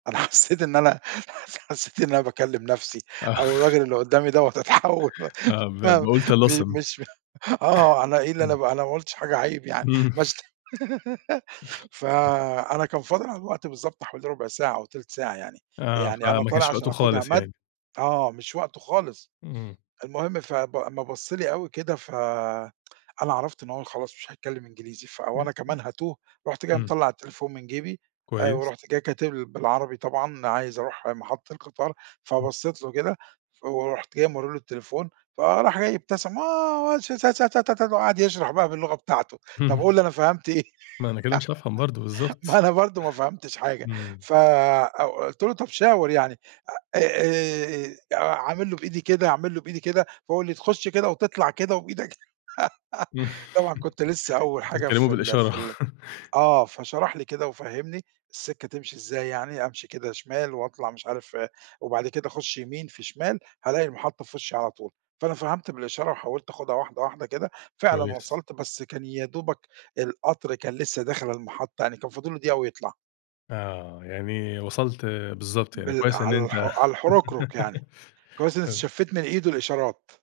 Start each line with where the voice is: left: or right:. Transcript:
right: أنا حسّيت إن أنا حّسيت إن أنا باكلّم نفسي،
left: آه
right: أو الراجل اللي قُدّامي دوّة أتحوّل والّا
left: آه ب
right: ما
left: "باقول
right: م
left: طلاسم".
right: مش آه أنا إيه اللي
left: إمم.
right: أنا أنا ما قُلتِش حاجة عيب يعني،
left: إمم.
right: ما شت
left: [unintelligible]
right: فأنا كان فاضل على الوقت بالضبط حوالي ربع ساعة أو تلت ساعة يعني،
left: آه،
right: يعني أنا
left: فما
right: طالع
left: كانش
right: علشان
left: وقته
right: أخدها
left: خالص
right: مد
left: يعني.
right: آه مش وقته خالص.
left: إمم.
right: المهم فب أمّا بَصّ لي أوي كده، ف أنا عرفت إن هو خلاص مش هيتكلم إنجليزي، فوأنا
left: [unintelligible]
right: كمان هاتوه، رُحت جاي
left: إمم.
right: مطلَّع التليفون من جيبي، آآ
left: كويس.
right: ورُحت جاي كاتب ل بالعربي طبعًا عايز أروح محطة القطار،
left: إمم.
right: فبصّيت له كده، ف ورُحت جاي مورّي له التليفون، فراح جاي ابتسم آه والش ت ت ت ت وقعد يشرح بقى باللغة بتاعته، َطب
left: إمم.
right: قُل لي أنا فهمت إيه؟
left: "ما أنا كده مش هافهم برضه."
right: ما
left: بالضبط.
right: أنا برضه ما فهمتش حاجة
left: إمم.
right: ف أ قُلت له طَب شاور يعني، أ أ أعمل له بإيدي كده، أعمل له بإيدي كده، فهو قال لي تخُش كده، وتطلع كده وبإيدك طبعًا كنت لسه أول حاجة
left: بتتكلموا
right: في ال
left: بالإشارة.
right: في ال آه فشرح لي كده، وفَهّمني السكة تمشي إزاي يعني، أمشي كده شمال وأطلع مش عارف وبعد كده أخُش يمين في شمال، هالاقي المحطة في وشّي على طول. فأنا فهمت بالإشارة، وحاولت آخُدها واحدة واحدة كده، فعلًا
left: كويس.
right: وصلت، بس كان يا دوبَك القطر كان لسه داخل المحطة، يعني كان فاضل له دقيقة ويطلع.
left: آه، يعني وصلت
right: أ
left: بالضبط يعني.
right: بال
left: كويس إن أنت
right: عالح على الحركرك يعني، كويس إن
left: [unintelligible]
right: استشفّيت من إيده الإشارات.